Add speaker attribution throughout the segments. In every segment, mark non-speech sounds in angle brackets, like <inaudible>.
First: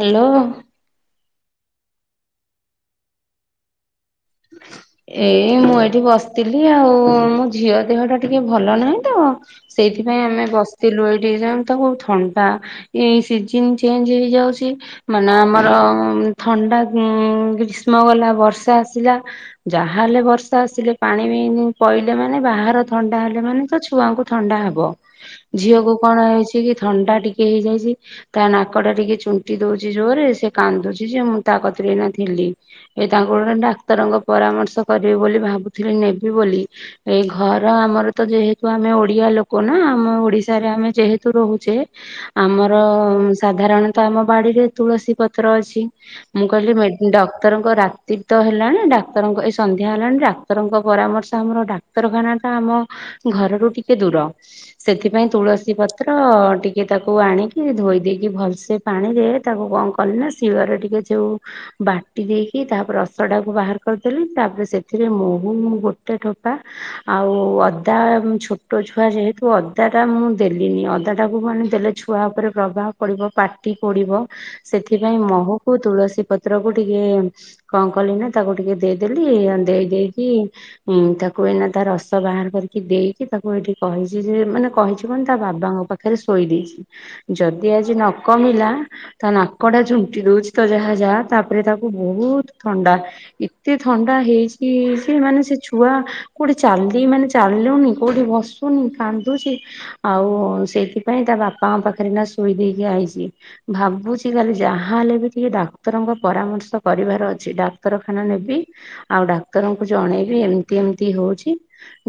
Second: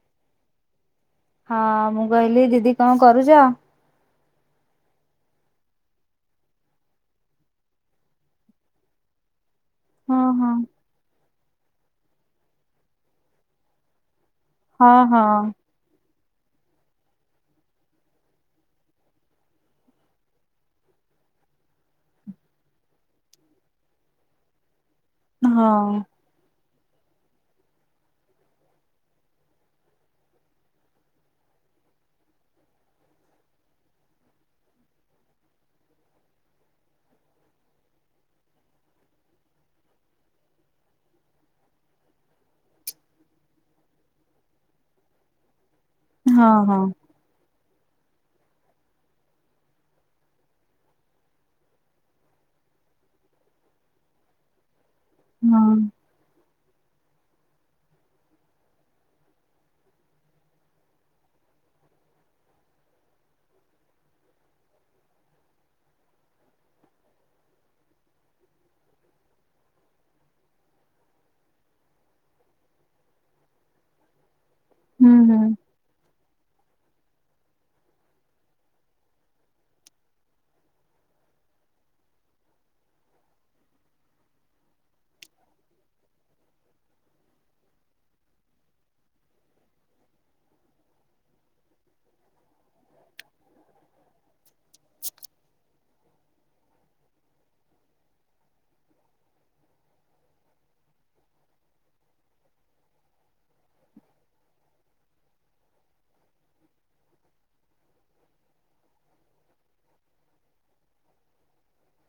Speaker 1: Hello
Speaker 2: ହଁ ମୁଁ କହିଲି ଦିଦି କଣ କରୁଛ?
Speaker 1: ଏଇ ମୁଁ ଏଇଠି ବସିଥିଲି ଆଉ ମୋ ଝିଅ ଦେହ ଟା ଟିକେ ଭଲ ନାହିଁ ତ।
Speaker 2: ହଁ
Speaker 1: ସେଇଥିପାଇଁ ଆମେ
Speaker 2: ହଁ
Speaker 1: ବସିଥିଲୁ, ଏଇଠି ଯଉଁ ତାକୁ ଥଣ୍ଡା ଏଇ ସିଜିନ ଚେଞ୍ଜ ହେଇଯାଉଛି
Speaker 2: ହଁ
Speaker 1: ମାନେ
Speaker 2: ହଁ
Speaker 1: ଆମର ଥଣ୍ଡା ଉଁ ଗ୍ରୀଷ୍ମ ଗଲା ବର୍ଷା ଆସିଲା। ଯାହା ହେଲେ ବର୍ଷା ଆସିଲେ ପାଣି ମେନ୍ ପଇଲେ ମାନେ ବାହାର ଥଣ୍ଡା ହେଲେ ମାନେ ତ ଛୁଆଙ୍କୁ ଥଣ୍ଡା ହବ।
Speaker 2: ହଁ
Speaker 1: ଝିଅକୁ କଣ ହେଇଛି କି ଥଣ୍ଡା ଟିକେ ହେଇଯାଇଛି। ତା ନାକଟା ଟିକେ ଚୁଣ୍ଟି ଦଉଛି ଜୋରରେ ସେ କାନ୍ଦୁଛି ଯେ ମୁଁ ତା କତିରେ ଏଇନା ଥିଲି। ଏ ତାଙ୍କୁ ଗୋଟେ ଡାକ୍ତରଙ୍କ ପରାମର୍ଶ କରିବି ବୋଲି ଭାବୁଥିଲି ନେବି ବୋଲି। ଏଇ ଘର ଆମର ତ ଯେହେତୁ ଆମେ ଓଡିଆ ଲୋକ ନା ଆମ ଓଡିଶାରେ ଆମେ ଯେହେତୁ ରହୁଛେ, ଆମର ସାଧାରଣତଃ ଆମ ବାଡିରେ ତୁଳସୀ ପତ୍ର ଅଛି।
Speaker 2: ହଁ
Speaker 1: ମୁଁ
Speaker 2: ହଁ ହଁ
Speaker 1: କହିଲି ଡକ୍ଟରଙ୍କ ରାତି ତ ହେଲାଣି ଡାକ୍ତର ଡାକ୍ତରଙ୍କ ଏଇ ସନ୍ଧ୍ୟା ହେଲାଣି ଡାକ୍ତରଙ୍କ ପରାମର୍ଶ ଆମର ଡାକ୍ତରଖାନା ତ ଆମ ଘରରୁୁ ଟିକେ ଦୂର ସେଥିପାଇଁ ତୁଳସୀ ପତ୍ ତ୍ର-ଅ-ଅ-ଅ ଟିକେ ତାକୁ ଆଣିକି ଧୋଇ ଦେଇକି ଭଲସେ ପାଣିରେ ତାକୁ କଣ କଲି ନା ଶିଳରେ ଟିକେ ଯୋଉ ବାଟି ଦେଇକି ତାପରେ ରସ ଟାକୁ ବାହାର କରିଦେଲି ତାପରେ ସେଥିରେ ମହୁ ଗୋଟେ ଠୋପା ଆଉ-ଉ-ଉ ଅଦା ଛୋ ଛୋଟ ଛୁଆ ଯେହେତୁ ଅଦାଟା ମୁଁ ଦେଲିନି ଅଦାଟାକୁ ମାନେ ଦେଲେ ଛୁଆ ଉପରେ ପ୍ରଭାବ ପଡ଼ିବ ପାଟି ପୋଡିବ
Speaker 2: ହୁଁ
Speaker 1: ସେଥିପାଇଁ ମହୁକୁୁ ତୁଳସୀ ପତ୍ରକୁ ଟିକେ-ଏ-ଏ-ଏ କଣ କଲି ନା ତାକୁ ଟିକେ ଦେଇଦେଲି ଆ ଦେଇ ଦେଇକି ଉଁ ତାକୁ ଏଇନା ତା ରସ ବାହାର କରିକି ଦେଇକି ତାକୁ ଏଇଠି କହିଛି ଯେ ମାନେ କହିଛି କଣ ତା ବାବାଙ୍କ ପାଖ ଖାଲି ଶୋଇ ଦେଇଛି ଯଦି ଆଜି ନ କମିଲା ତା ନାକ ଟା ଚୁଣ୍ଟି ଦଉଛି ତ ଯାହା ଯାହା ତାପରେ ତାକୁ ବହୁତ ଥଣ୍ଡା। ଏତେ ଥଣ୍ଡା ହେଇଛି ଯେ ମାନେ ସେ ଛୁଆ କୋଉଠି ଚାଲି ମାନେ ଚାଲୁନି କୋଉଠି ବସ୍ ଉନି କାନ୍ଦୁଛି ଆଉ-ଉ-ଉ ସେଇଥିପାଇଁ ତା ବାପାଙ୍କ ପାଖରେ ଏଇନା ଶୋଇ ଦେଇକି ଆଇଛି। ଭାବୁଛି କାଲି ଯାହା ହେଲେ ବି ଟିକେ ଡାକ୍ତରଙ୍କ ପରାମର୍ଶ କରିବାର ଅଛି ଡାକ୍ତର ଖାନା ନେବି ଆଉ ଡାକ୍ତରଙ୍କୁ ଜଣେଇବି ଏମତି ଏମିତି ହଉଛି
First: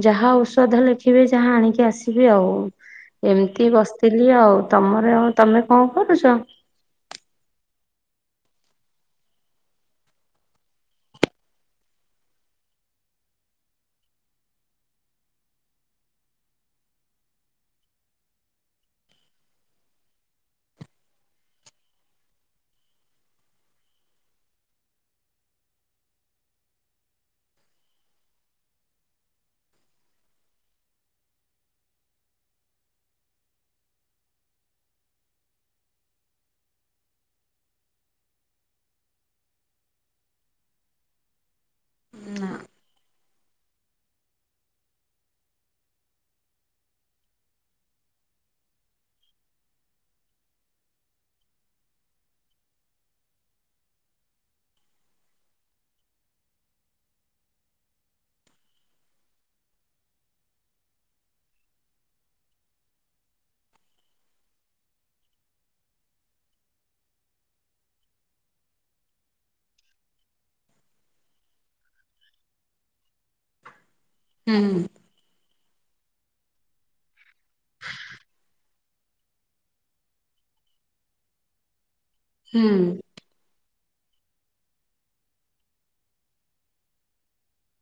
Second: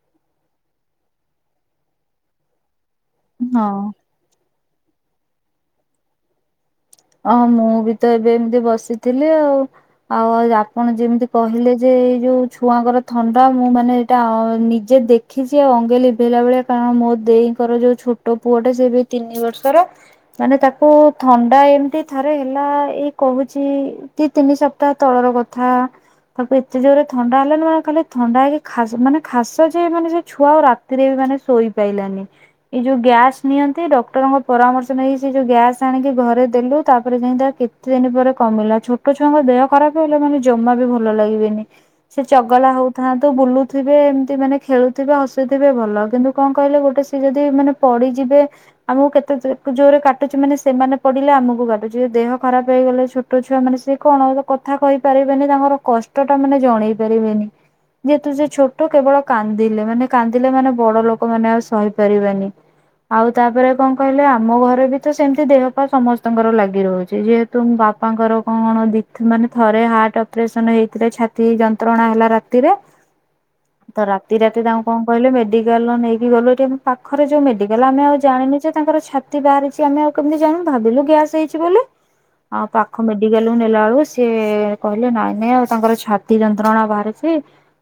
Speaker 1: ଯାହା ଔଷଧ ଲେଖିବେ ଯାହା ଆଣିକି ଆସିବେ ଆଉ।
Speaker 2: ହୁଁ
Speaker 1: ଏମିତି
Speaker 2: ହଁ।
Speaker 1: ବସିଥିଲି ଆଉ। ତମର ତମେ କଣ କରୁଛ?
Speaker 2: ଅ ମୁଁ ବି ତ ଏବେ ଏମିତି ବସିଥିଲି ଆଉ। ଆଉ ଆପଣ ଯେମିତି କହିଲେ ଯେ ଏଇ ଯୋଉ ଛୁଆଙ୍କର ଥଣ୍ଡା ମୁଁ ମାନେ ଏଟା ଅ ନିଜେ ଦେ ଦେଖିଛି ଆଉ ଅଙ୍ଗେ ଲିଭେଇଲା ଭଳିଆ କାରଣ ମୋ ଦେଇଙ୍କର ଯୋଉ ଛୋଟ ପୁଅଟା ସେ ବି ତିନି ବର୍ଷର। ମାନେ ତାକୁ-ଉ-ଉ-ଉ ଥଣ୍ଡା ଏ ଏମିତି ଥରେ ହେଲା-ଆ-ଆ ଏଇ କହୁଛି ଦି ତିନି ସପ୍ତାହ ତଳର କଥା ତାକୁ ଏତେ ଜୋରରେ ଥଣ୍ଡା ହେଲାଣିି ମାନେ ଖାଲି ଥଣ୍ଡା ହେଇକି ଖା ମାନେ ଖାସ ଯେ ମାନେ ସେ ଛୁଆ ଆଉ ରା ତିରେ ବି ମାନେ ଶୋଇପାଇଲାନି। ଏଇ ଯୋଉ ଗ୍ୟାସ ନିଅନ୍ତି ଡକ୍ଟରଙ୍କ ପରାମର୍ଶ ନେଇକି ସେ ଯୋଉ ଗ୍ୟାସ ଆଣିକି ଘରେ ଦେଲୁ। ତାପରେ ଯାଇ ତା କେତେ ଦିନ ପରେ କମିଲା। ଛୋଟ ଛୁଆଙ୍କ ଦେହ ଖରାପ ହେଲେ ମାନେ ଜମା ବି ଭଲ ଲାଗିବେନି। ସେ
Speaker 1: ନା
Speaker 2: ଚଗଲା ହଉଥାନ୍ତୁ ବୁଲୁଥିବେ ଏମିତି ମାନେ ଖେଳୁଥିବେ ହସୁଥିବେ ଭଲ କିନ୍ତୁ କଣ କହିଲେ ଗୋଟେ ସିଏ ଯଦି ମାନେ ପଡିଯିବେ ଆମକୁ କେତେ ଜୋ ଜୋରରେ କାଟୁଛି ମାନେ ସେମାନେ ପଡିଲେ ଆମକୁ କାଟୁ ଯେ ଦେହ ଖରାପ ହେଇଗଲେ ଛୋଟ ଛୁଆ ମାନେ ସେ କଣ କଥା କହିପାରିବେନି ତାଙ୍କର କଷ୍ ଟ ଟା ମାନେ ଜଣେଇ ପାରିବେନି। ଯେହେତୁ ସେ ଛୋଟ କେବଳ କାନ୍ଦିଲେ ମାନେ କାନ୍ଦିଲେ ମାନେ ବଡ ଲୋକମାନେ ଆଉ ସହିପାରିବେନି। ଆଉ ତାପରେ କଣ କହିଲେ ଆମ ଘରେ ବି ତ ସେମିତି ଦେହପା ସମସ୍ତଙ୍କର ଲାଗେ ଦିହ ହଉଚି ଯେହେତୁ ମୋ ବାପାଙ୍କର କଣ ଦି ଥ ମାନେ ଥରେ ହାର୍ଟ ଅପରେସନ ହେଇଥିଲା ଛା ତି ଯନ୍ତ୍ରଣା ହେଲା ରାତିରେ ତ ରାତି ରାତି
Speaker 1: ହୁଁ।
Speaker 2: ତାଙ୍କୁ କଣ କହିଲେ ମେଡିକାଲ ନ ନେଇକି ଗଲୁ ଏଠି ଆମ ପାଖରେ ଯୋଉ ମେଡିକାଲ ଆମେ ଆଉ ଜାଣିନୁ ଯେ ତାଙ୍କର ଛା ତି ବାହାରିଛି ଆମେ ଆଉ କେମିତି ଜାଣିବୁ ଭାବିଲୁ ଗ୍ୟାସ୍ ହେଇଛି ବୋଲି ଆଉ
Speaker 1: ହୁଁ
Speaker 2: ପାଖ ମେଡ଼ ଡିକାଲକୁ ନେଲା ଏଳକୁ ସିଏ-ଏ-ଏ କହିଲେ ନାଇଁ ନାଇଁ ଆଉ ତାଙ୍କର ଛାତି ଯନ୍ତ୍ରଣା ବାହାରିଚି।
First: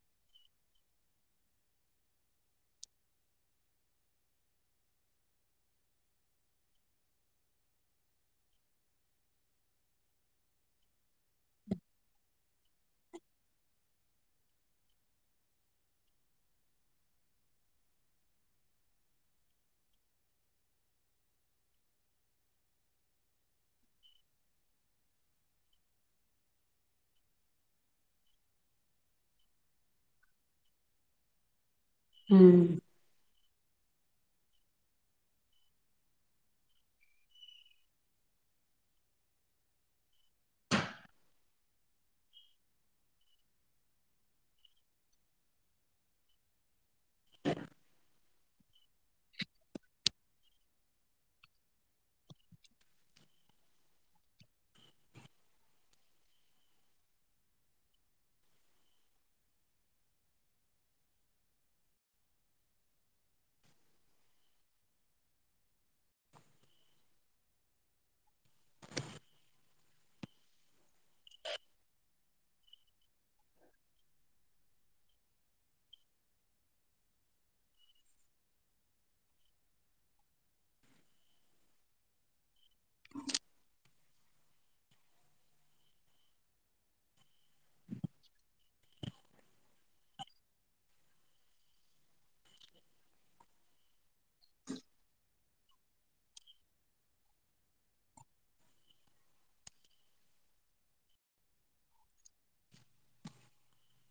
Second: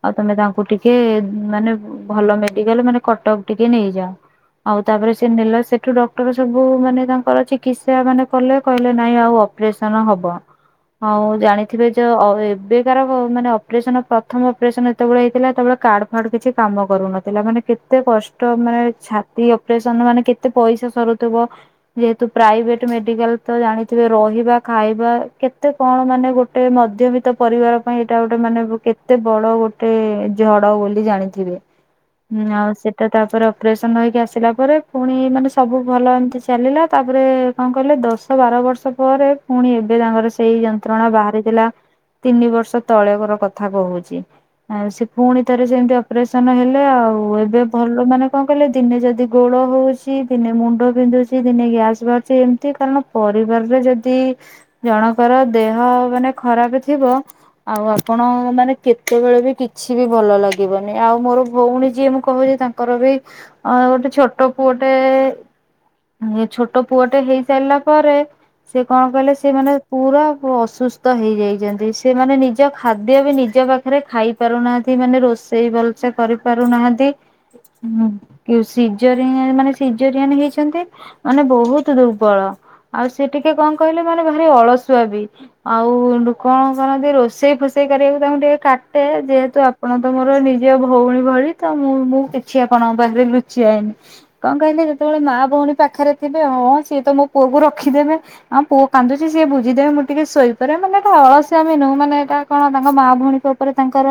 Speaker 2: ଆଉ ତମେ ତାଙ୍କୁ ଟିକେ-ଏ-ଏ-ଏ ମାନେ ଭଲ ମେଡିକାଲ ମାନେ କଟକ ଟିକେ ନେଇଯା। ଆଉ ତାପରେ ସେ ନେଲା ସେଠୁ ଡକ୍ଟର ସବୁ-ଉ-ଉ ମାନେ ତାଙ୍କର ଚିକିତ୍ସା ମାନେ କଲେ କହିଲେ ନାଇଁ ଆଉ ଅପରେସନ ହବ ଆଉ ଜାଣିଥିବେ ଯେ ଅ ଏବେ ଯାର ଅ ମାନେ ଅପରେସନ ପ୍ରଥମ ଅପରେସନ ଯେତେବେଳେ ହେଇଥିଲା ସେତେବେଳେ କାର୍ଡ ଫାଡ କିଛି କାମ କରୁନଥିଲା ମାନେ କେତେ କଷ୍ ଷ୍ଟ ମାନେ ଛାତି ଅପରେସନ ମାନେ କେତେ ପଇସା ସରୁଥିବ ଯେହେତୁ ପ୍ରାଇଭେଟ ମେଡ଼ ମେଡିକାଲ ତ ଜାଣିଥିବେ ରହିବା ଖାଇବା କେତେ କଣ ମାନେ ଗୋଟେ ମଧ୍ୟବିତ୍ତ ପରିବାର ପାଇଁ ଏଟା ଗୋଟେ ମାନେ କେତେ ବଡ ଗୋଟେ-ଏ-ଏ-ଏ ଝଡ ବୋଲି ଜାଣିଥିବେ। ହୁଁ ଆଉ ସେ ତ ତାପରେ ଅପରେସନ ହେଇକି ଆସିଲା ପରେ ଫୁଣି ମାନେ ସବୁ ଭଲ ଏମିତି ଚାଲିଲା ତାପରେ କଣ କହିଲେ ଦଶ ବାର ବର୍ଷ ପରେ ଫୁଣି ଏବେ ତାଙ୍କର ସେଇ ଯନ୍ତ୍ରଣା ବାହାରିଥିଲା। ତିନି ବର୍ଷ ତଳେକର କଥା କୋହୁଚି। ଏଁ ସେ ଫୁଣି ଥରେ ସେମିତି ଅପରେସନ ହେଲେ ଆଉ ଏବେ ଭଲ ମାନେ କଣ କହିଲେ ଦିନେ ଯଦି ଗୋଡ଼ ହୋଉଚି ଦିନେ ମୁଣ୍ଡ ବିନ୍ଧୁଚି ଦିନେ ଗ୍ୟାସ ବାହାରୁଚି। ଏମ ଏତେ କାରଣ ପରିବାରରେ ଯଦି ଜଣଙ୍କର ଦେହ ମାନେ ଖରାପ ଥିବ ଆଉ ଆପଣ ମାନେ କେତେବେଳେ ବି କିଛି ବି ଭଲ ଲାଗିବନି। ଆଉ ମୋର ଭଉଣୀ ଯିଏ ମୁଁ କୋହୁଚି ତାଙ୍କ ତାଙ୍କର ବି ଅ ଗୋଟେ ଛୋଟ ପୁଅଟେ ଇ ଛୋଟ ପୁଅଟେ ହେଇଶ୍ ହେଇ ସାରିଲା ପରେ ସିଏ କଣ କଲେ ସିଏମାନେ ପୁରା ଅସୁସ୍ ତ ହେଇଯାଇଚନ୍ତି ସେମାନେ ନି ନିଜ ଖାଦ୍ୟ ବି ନିଜ ପାଖରେ ଖାଇ ପାରୁନାହାନ୍ତି ମାନେ ରୋଷେଇ ଭଲସେ କରିପାରୁନାହାନ୍ତି। ହୁଁ ସିଜରିଂ ମାନେ ସିଜରିଆନ ହେଇଚନ୍ତି ମାନେ ବୋହୁତ ଦୁର୍ ବଳ ଆଉ ସେ ଟିକେ କଣ କହିଲେ ମାନେ ଭାରି ଅଳସୁଆ ବି ଆଉ କଣ କରନ୍ତିି ରୋଷେଇ ଫୋଷେଇ କରିବାକୁ ତାଙ୍କୁ ଟିକେ କାଟେ ଯେହେତୁ ଅପ୍ ଆପଣ ତ ମୋର ନିଜ ଭୋଉଣୀ ଭଳି ତ ମୁଁ ମୁଁ କିଛି ଆପଣଙ୍କ ପାଖରେ ଲୁଚାଏନି। କଣ କହିଲେ ଯେତେବେଳେ ମା ଭୋଉଣୀ ପାଖରେ ଥିବେ ହଁ ସିଏ ତ ମୋ ପୁଅକୁ ରଖିଦେବେ। ଆମ ପୁଅ କାନ୍ଦୁଚି ସିଏ ବୁଝିଦେବେ ମୁଁ ଟିକେ ଶୋଇପାରେ ମାନେଟା ଅଳସଆମ ନୁହୁଁ ମାନେ ଏଇଟା କଣ ତାଙ୍କ ମା ଭୋଉଣୀଙ୍କ ଉପରେ ତାଙ୍କର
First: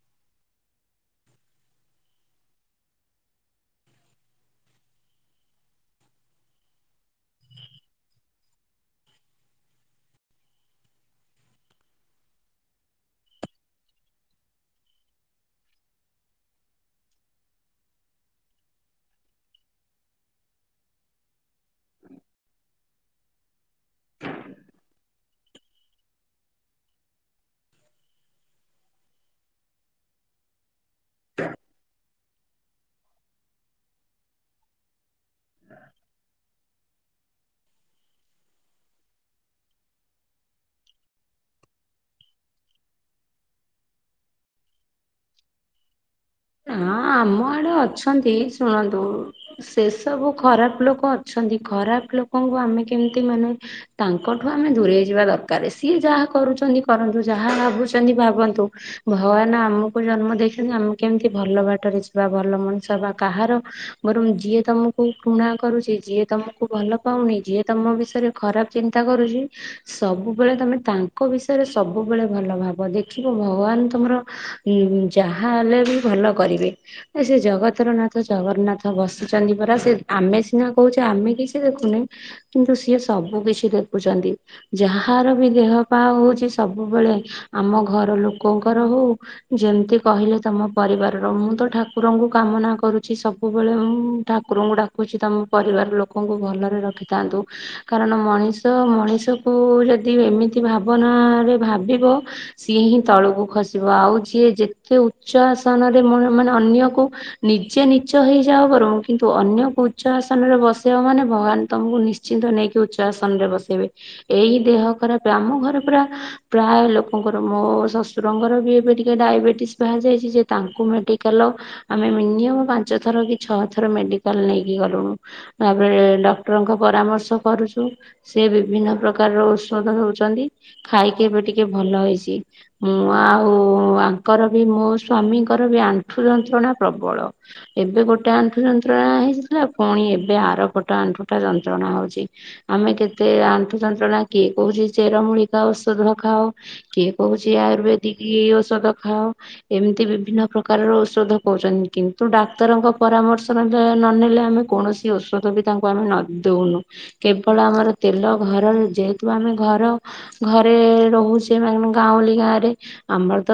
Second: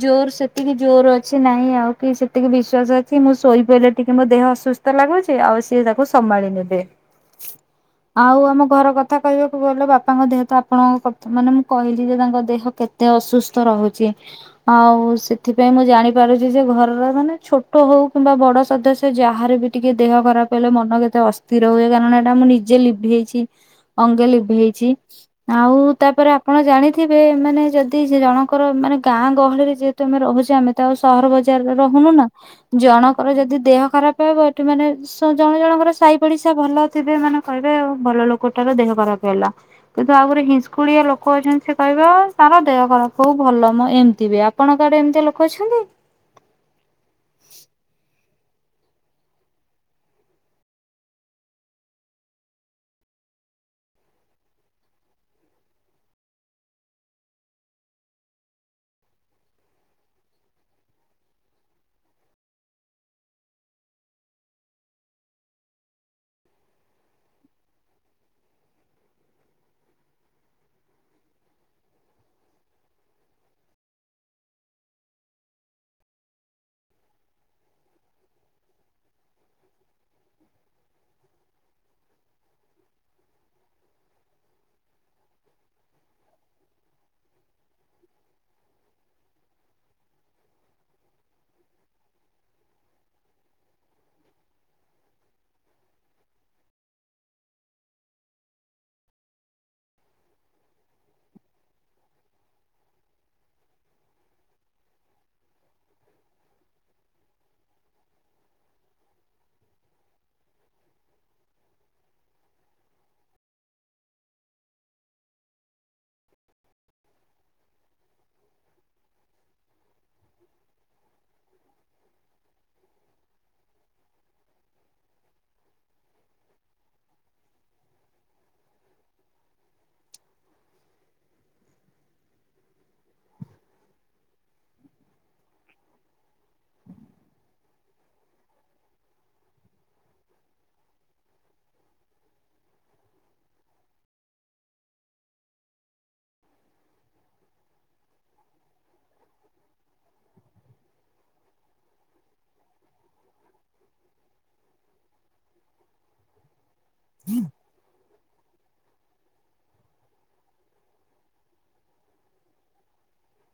Speaker 2: ଜୋର ସେତିକି ଜୋର ଅଛି ନହିଁ ଆଉ କି ସେତିକି ବିଶ୍ଵାସ ଅଛି ମୁଁ ଶୋଇପଇଲେ ଟିକେ ମୋ ଦେହ ଅସୁସ୍ ସ୍ଥ ଲାଗୁଚି ଆଉ ସିଏ ତାକୁ ସମାଳି ନେବେ। <inaudible> ଆଉ ଆମ ଘର କଥା କହିବାକୁ ଗଲେ ବାପାଙ୍କ ଦେହ ତ ଆପଣଙ୍କ କଥା ମାନେ ମୁଁ କହିଲି ଯେ ତାଙ୍କ ଦେହ କେ ଅସୁସ୍ଥ ରୋହୁଚି। ଆଉ ସେଥିପାଇଁ ମୁଁ ଜାଣିପାରୁଚି ଯେ ଘରର ମାନେ ଛୋଟ ହୋଉ କିମ୍ବା ବଡ ସଦସ୍ୟ ଯାହାର ବି ଟିକେ ଦେହ ଖରାପ ହେଲେ ମନ କେତେ ଅସ୍ଥିର ହୁଏ କାରଣ ଏଇଟା ମୁଁ ନିଜେ ଲିଭେଇଚି। ଅଙ୍ଗେ ଲିଭେଇଛି। ଆଉ ତାପରେ ଆପଣ ଜାଣିଥିବେ ମାନେ ଯଦି ସେ ଜଣଙ୍କର ମାନେ ଗାଁ ଗହଳିରେ ଯେ ହେତୁ ଆମେ ରୋହୁଚୁ ଆମେ ତ ଆଉ ସହର ବଜାରରେ ରୋହୁନୁ ନା ଜଣଙ୍କର ଯଦି ଦେହ ଖରାପ ବା ବଠୁ ମାନେ ଶ୍ ଜଣେ ଜଣଙ୍କର ସାହି ପଡିଶା ଭଲ ଥିବେ ମାନେ କହିବେ ଭଲ ଲୋକଟାର ଦେହ ଖରାପ ହେଲା। କିନ୍ତୁ ଆହୁରି ହିଂସ୍କୁଳିଆ ଲୋକ ଅଛନ୍ତି ସେ କହିବ ତାର ଦେହ ଖରାପ ହୋଉ ଭଲ ମ ଏମିତି ବି ଆପ ପଣଙ୍କ ଆଡେ ଏମତିଆ ଲୋକ ଅଛନ୍ତି?
Speaker 1: ହଁ ଆମ ଆଡେ ଅଛନ୍ତି ଶୁଣନ୍ତୁ ସେ ସବୁ ଖରାପ ଲୋକ ଅଛନ୍ତି ଖରାପ ଲୋକଙ୍କୁ ଆମେ କେମିତି ମାନେ ତାଙ୍କଠୁ ଆମେ ଦୂରେଇ ଯିବା ଦରକାର ସିଏ ଯାହା କରୁଚନ୍ତି କରନ୍ତୁ ଯାହା ଭାବୁଚନ୍ତି ଭାବନ୍ତୁ। ଭଗବାନ ଆମକୁ ଜନ୍ମ ଦେଇଚନ୍ତି ଆମକୁ କେମିତି ଭଲ ବାଟରେ ଯିବା ଭଲ ମଣିଷ ହେବା। କାହାର ବରଂ ଯିଏ ତମକୁ ପୃଣା କରୁଚି ଯିଏ ତମକୁ ଭଲ ପାଉନି ଯିଏ ତମ ବିଷୟରେ ଖରାପ ଚିନ୍ତା କରୁଚି ସବୁବେଳେ ତମେ ତାଙ୍କ ବିଷୟରେ ସବୁବେଳେ ଭଲ ଭାବ ଦେଖିବ ଭଗବାନ ତମର ଉଁ ଯାହା ହେଲେ ବି ଭଲ କରିବେ। ସେ ଜଗତରନାଥ ଜଗନ୍ନାଥ ବସିଚନ୍ତି ପରା ସେ ଆମେ ସିନା କୋହୁଚେ ଆମେ କିଛି ଦେଖୁନେ କିନ୍ତୁ ସିଏ ସବୁ କିଛି ଦେଖୁଚନ୍ତି। ଯାହାର ବି ଦେହ ପା ହୋଉଚି ସବୁବେଳେ ଆମ ଘର ଲୋକଙ୍କର ହୋଉ ଯେମତି କହିଲେ ତମ ପରିବାରର ମୁଁ ତ ଠାକୁରଙ୍କୁ କାମନା କରୁଛି ସବୁବେଳେ ମୁଁ ଠାକୁରଙ୍କୁ ଡାକୁ କୁଛି ତମ ପରିବାର ଲୋକଙ୍କୁ ଭଲରେ ରଖିଥାନ୍ତୁ। କାରଣ ମଣିଷ ମଣିଷକୁ ଯଦି ଏମିତି ଭାବନା ରେ ଭାବିବ ସିଏ ହିଁ ତଳକୁ ଖସିବ ଆଉ ଯିଏ ଯେତେ ଉଚ୍ଚ ଆସନରେ ମ ମାନେ ଅନ୍ୟକୁ ନିଜେ ନୀଚ ହେଇଯାଅ ବରଂ କିନ୍ତୁ ଅନ୍ୟକୁ ଉଚ୍ଚ ଆସନରେ ବସେଇବ ମାନେ ଭଗବାନ ତମକୁ ନିଶ୍ ନିଶ୍ଚିନ୍ତ ନେଇକି ଉଚ୍ଚ ଆସନ୍ ରେ ବସେଇବେ। ଏହି ଦେହ ଖରାପେ ଆମ ଘରେ ପରା ପ୍ରାୟ ଲୋକଙ୍କର ମୋ ଶଶୁରଙ୍କର ବି ଏବେ ଟିକେ ଡାଇବେଟିସ ବାହାର‌୍ ଯାଇଛି ଯେ ତାଙ୍କୁ ମେଡ଼ିକାଲ ଆମେ ମିନିମମ ପାଞ୍ଚ ଥର କି ଛଅ ଥର ମେଡ଼ିକାଲ ନେଇକି ଗଲୁଣୁ। ତାପରେ ଡକ୍ଟରଙ୍କ ପରାମର୍ଶ କରୁଛୁ। ସେ ବିଭିନ୍ନ ପ୍ରକାରର ଔଷଧ ଦଉଛନ୍ତି। ଖାଇକି ଏବେ ଟିକେ ଭଲ ହେଇଛି। ମୁଁ ଆଉ ଆଙ୍କର ବି ମୋ ସ୍ଵାମୀଙ୍କର ବି ଆଣ୍ଠୁ ଯନ୍ତ୍ରଣା ପ୍ରବଳ। ଏବେ ଗୋଟେ ଆଣ୍ଠୁ ଯନ୍ତ୍ରଣା ହେଇ <unintelligible> ଥିଲା ପୁଣି ଏବେ ଆର ପଟ ଆଣ୍ଠୁ ଟା ଯନ୍ତ୍ରଣା ହଉଛି। ଆମେ କେତେ ଆଣ୍ଠୁ ଯନ୍ତ୍ରଣା କିଏ କହୁଛି ଚେରମୂଳି ଖାଅ ଓଷଧ ଖାଅ କିଏ କହୁଛି ଆୟୁର୍ବେଦିକି ଓଷଧ ଖାଅ। ଏମତି ବିଭିନ୍ନ ପ୍ରକାରର ଔଷଧ କହୁଛନ୍ତି କିନ୍ତୁ ଡାକ୍ତରଙ୍କ ପରାମର୍ଶ ନ ନେଲେ ଆମେ କୌଣସି ଓଷଧ ବି ତାଙ୍କୁ ଆମେ ନ ଦଉନୁ କେବଳ ଆମର ତେଲ <unintelligible> ଯେହେତୁ ଆମେ ଘର ଘରେ ରହୁଛେ ମେନ ଗାଁଉଁଲି ଗାଁରେ ଆମର ତ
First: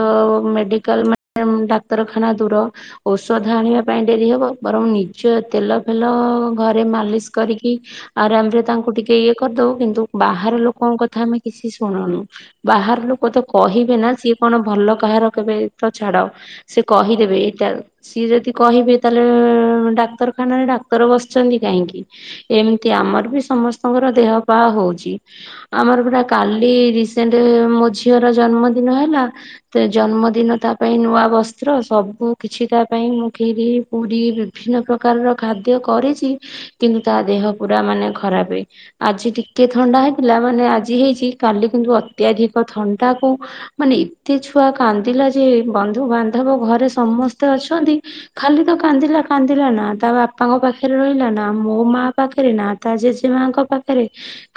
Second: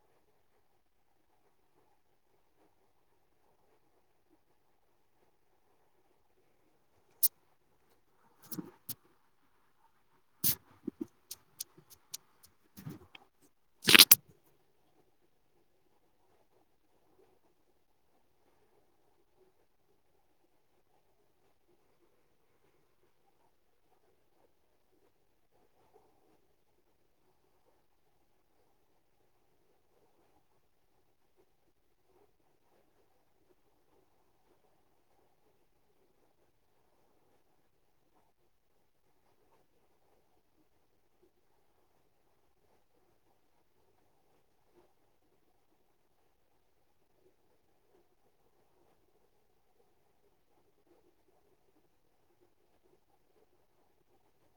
Speaker 1: ମେଡ଼ି <unintelligible> ଡାକ୍ତରଖାନା ଦୂର ଓଷଧ ଆଣିବା ପାଇଁ ଡେରି ହବ ବରଂ ନିଜେ ତେଲ ଫେଲ ଘରେ ମାଲିସ୍ କରିକି ଆରାମ ରେ ତାଙ୍କୁ ଟିକେ ଇଏ କରିଦବୁ କିନ୍ତୁ ବାହାର ଲୋକଙ୍କ କଥା ଆମେ କିଛି ଶୁଣୁନୁ। ବାହାର ଲୋକ ତ କହିବେ ନା ସିଏ କଣ ଭଲ କାହାର କେବେ ତ ଛାଡ଼। ସେ କହିଦେବେ ଏଇଟା ସିଏ ଯଦି କହିବେ ତାହେଲେ ଡାକ୍ତରଖାନାରେ ଡାକ୍ତର ବସଛନ୍ତି କାହିଁକି। ଏମତି ଆମର ବି ସମସ୍ତଙ୍କର ଦେହ ପା ହଉଚି। ଆମର ପରା କାଲି ରିସେଣ୍ଟ ମୋ ଝିଅର ଜନ୍ମଦିନ ହେଲା ତ ଜନ୍ମଦିନ ତା ପାଇଁ ନୂଆ ବସ୍ତ୍ର ସବୁ କିଛି ତା ପାଇଁ ମୁଁ କ୍ଷୀରି ପୁରୀ ବିଭିନ୍ନ ପ୍ର ପ୍ରକାରର ଖାଦ୍ୟ କରିଛି କିନ୍ତୁ ତା ଦେହ ପୁରା ମାନେ ଖରାପ ହେଇ ଆଜି ଟିକେ ଥଣ୍ଡା ହେଇଥିଲା ମାନେ ଆଜି ହେଇଛି କାଲି କିନ୍ତୁ ଅତ୍ୟାଧିକ ଥଣ୍ଡାକୁ ମାନେ ଏତେ ଛୁଆ କାନ୍ଦିଲା ଯେ ବନ୍ଧୁ ବାନ୍ଧବ ଘରେ ସମସ୍ତେ ଅଛନ୍ତି ଖାଲି ତ କାନ୍ଦିଲା କାନ୍ଦିଲା ନା ତା ବାପାଙ୍କ ପାଖରେ ରହିଲା ନା ମୋ ମା ପାଖରେ ନା ତା ଜେଜେ ମାଙ୍କ ପାଖେରେ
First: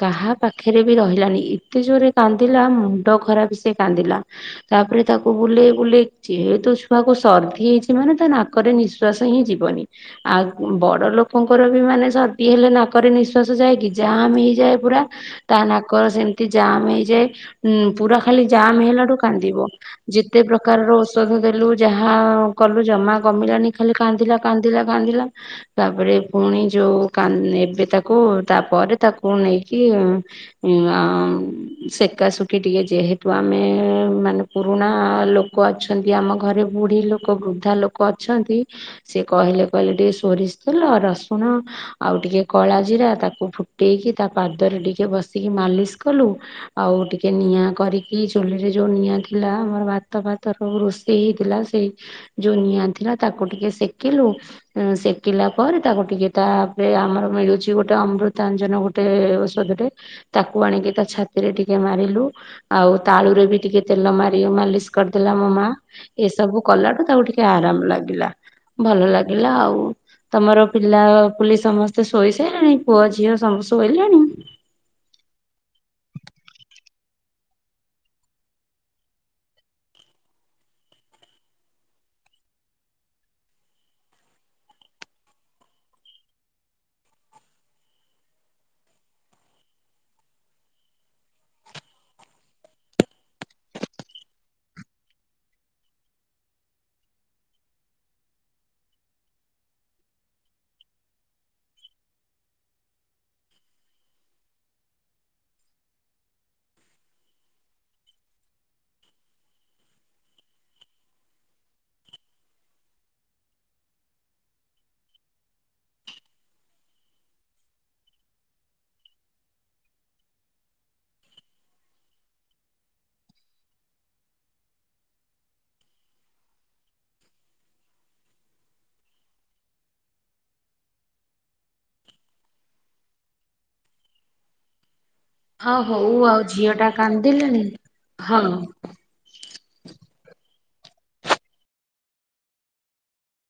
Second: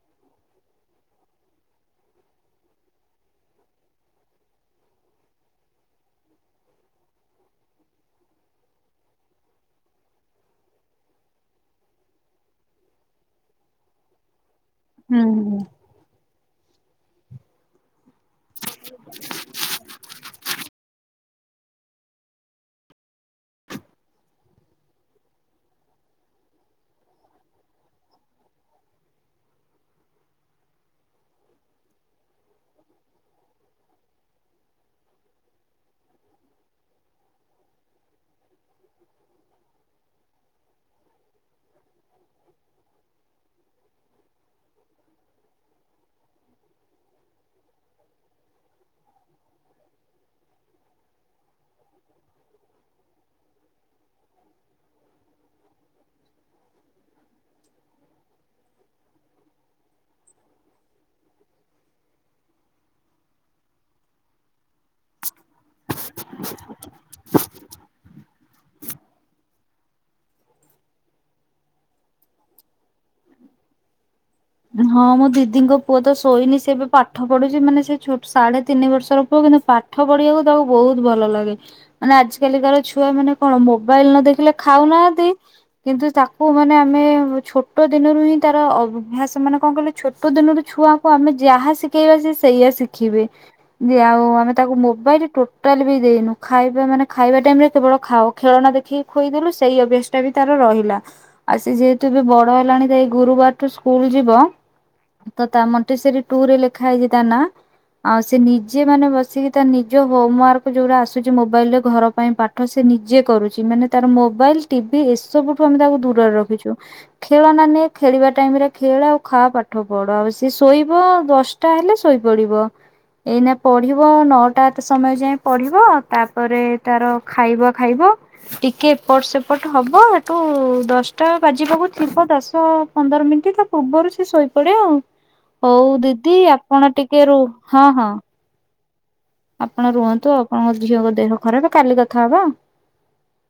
Speaker 1: କାହା ପାଖେରେ ବି ରହିଲାନି ଏତେ ଜୋରେ କାନ୍ଦିଲା ମୁଣ୍ଡ ଖରାପ ସେ କାନ୍ଦିଲା। ତାପରେ ତାକୁ ବୁଲେଇ <unintelligible> ଏ ତୋ ଛୁଆକୁ ସର୍ଦ୍ଦି ହେଇଛି ମାନେ ତା ନାକରେ ନିଶ୍ଵାସ ହିଁ ଯିବନି। ଆଉ ବଡ ଲୋକଙ୍କର ବି ମାନେ ସର୍ଦି ହେଲେ ନାକରେ ନିଶ୍ଵାସ ଯାଏକି ଜାମ ହେଇଯାଏ
Speaker 2: ହୁଁ
Speaker 1: <unintelligible>
Speaker 2: ହୁଁ
Speaker 1: ତା ନାକର ସେମତି ଜାମ ହେଇଯାଏ ଉଁ ପୁରା ଖାଲି ଜାାମ ହେଲାଠୁ କାନ୍ଦିବ ଯେ ପ୍ରକାରର ଓଷଧ ଦେଲୁ ଯାହା କଲୁ ଜମା କମିଲାନି ଖାଲି କାନ୍ଦିଲା କାନ୍ଦିଲା କାନ୍ଦିଲା ତାପରେ ପୁଣି ଯୋଉ କାନ୍‌ ଏବେ ତାକୁ ତାପରେ ତାକୁ ନେଇକି ଉଁ ଉଁ ଅଁ ସେକାସୁଖି ଟିକେ ଯେହେତୁ ଆମେ ମାନେ ପୁରୁଣା ଲୋକ ଅଛନ୍ତି ଆମ ଘରେ ବୁଢୀ ଲୋକ ବୃଦ୍ଧା ଲୋକ ଅଛନ୍ତି ସିଏ କହିଲେ କହିଲେ ଟିକେ ସୋରିଷ ତେଲ, ରସୁଣ ଆଉ ଟିକେ କଳା ଜିରା, ତାକୁ ଫୁଟେଇକି ତା ପାଦରେ ଟିକେ ବସିକି ମାଲିସ କଲୁ ଆଉ ଟିକେ ନିଆଁ କରିକି, ଚୁଲିରେ ଯୋଉ ନିଆଁ ଥିଲା, ଆମର ଭାତ ତ ଫାତର ସବୁ ରୋଷେଇ ହେଇଥିଲା, ସେଇ ଯୋଉ ନିଆଁ ଥିଲା ତାକୁ ଟିକେ ସେକିଲୁ ଉମ୍ ସେକିଲା ପରେ, ତାକୁ ଟିକେ ତାପରେ ଆମର ମିଳୁଛି ଗୋଟେ ଅମୃତାଞ୍ଜନ ଗୋଟେ ଗୋଟେ ଔଷଧଟେ ତାକୁ ଆଣିକି ତା ଛାତିରେ ଟିକେ ମାରିଲୁ, ଆଉ ତାଳୁରେ ବି ଟିକେ ତେଲ ମାରି ମାଲିସ୍ କରିଦେଲା ମୋ ମା, ଏସବୁ କଲାଠୁ ତାକୁ ଟିକେ ଆରାମ ଲାଗିଲା। ଭଲ ଲାଗିଲା ଆଉ। ତମର ପିଲା ପୁଲି ସମସ୍ତେ ଶୋଇ ସାଇଲେଣି? ପୁଅ ଝିଅ ସବୁ ଶୋଇଲେଣି?
Speaker 2: ହଁ, ମୋ ଦିଦିଙ୍କ ପୁଅ ତ ଶୋଇନି ସେ ଏବେ ପାଠ ପଢୁଛି, ମାନେ ସେ ଛୋଟ ସାଢେ ତିନି ବର୍ଷର ପୁଅ କିନ୍ତୁ ପାଠ ପାଠ ପଢିବାକୁ ତାକୁ ବହୁତ ଭଲ ଲାଗେ। ମାନେ ଆଜିକାଲି ଧର ଛୁଆମାନେ କଣ ମୋବାଇଲ ନ ଦେଖିଲେ ଖାଉନାହାନ୍ତି କିନ୍ତୁ ତାକୁ ମାନେ ଆମେ ଛୋଟ ଦିନରୁ ହିଁ ତାର ଅଭ୍ୟାସ ସେମାନେ କଣ କହିଲେ, ଛୋଟ ଦିନରୁ ଛୁଆଙ୍କୁ ଆମେ ଯାହା ଶିଖେଇବା, ସେ ସେଇଆ ଶିଖିବେ। ଯଦି ଆଉ ଆମେ ତାକୁ ମୋବାଇଲ ଟୋଟାଲ ବି ଦେଇନୁ। ଖାଇବା ମାନେ ଖାଇବା ଟାଇମରେ କେବଳ ଖାଅ ଖେଳନା ଦେଖିକି ଖୋଇଦେଲୁ, ସେଇ ଅଭ୍ୟାସଟା ବି ତାର ରହିଲା। ଆଉ ସେ ଯେହେତୁ ଏବେ ବଡ ହେଲାଣି ତ ଏଇ ଗୁରୁବାରଠୁ ସ୍କୁଲ ଯିବ ତ ତା ମଣ୍ଟେସେରୀ ଟୁ ରେ ଲେଖା ହେଇଛି ତା ନା ଆଉ ସେ ନିଜେ ମାନେ ବସିକି ତା ନିଜ ହୋମୱାର୍କ ଯୋଉରା ଆସୁଛି ମୋବାଇଲରେ ଘର ପାଇଁ ପାଠ ପାଠ ସେ ନିଜେ କରୁଛି, ମାନେ ତାର ମୋବାଇଲ, ଟିଭି ଏସବୁଠୁ ଆମେ ତାକୁ ଦୂରରେ ରଖିଛୁ। ଖେଳନା ନେ ଖେଳିବା ଟାଇମରେ ଖେଳ ଆଉ ଖା ପାଠ ପଢ। ଆଉ ସିଏ ଶୋଇବ, ଆଉ ଦଶଟା ହେଲେ ଶୋଇପଡିବ। ଏଇନା ପଢିବ ଆଉ ନଅଟା ଏତେ ସମୟ ଯାଇଁ ପଢିବ, ଆଉ ତାପରେ ତାର ଖାଇବା ଖାଇବ ଟିକେ ଏପଟ ସେପଟ ହବ, ଏଠୁ ଦଶଟା ବାଜିବାକୁ ଥିବ ଦଶ ପନ୍ଦର ମିନ୍ଟି ତ ତା ପୂର୍ବରୁ ସେ ଶୋଇପଡେ ଆଉ।
Speaker 1: ହଁ
Speaker 2: ହଉ ଦିଦି
Speaker 1: ଆଉ ଝିଅ ଟା
Speaker 2: ଆପଣ ଟିକେ ରୁ
Speaker 1: କାନ୍ଦିଲାଣି
Speaker 2: ହଁ ହଁ।
Speaker 1: ହଁ।
Speaker 2: ଆପଣ ରୁହନ୍ତୁ, ଆପଣଙ୍କ ଝିଅଙ୍କ ଦେହ ଖରାପ କାଲି କଥା ହବା ଆଉ।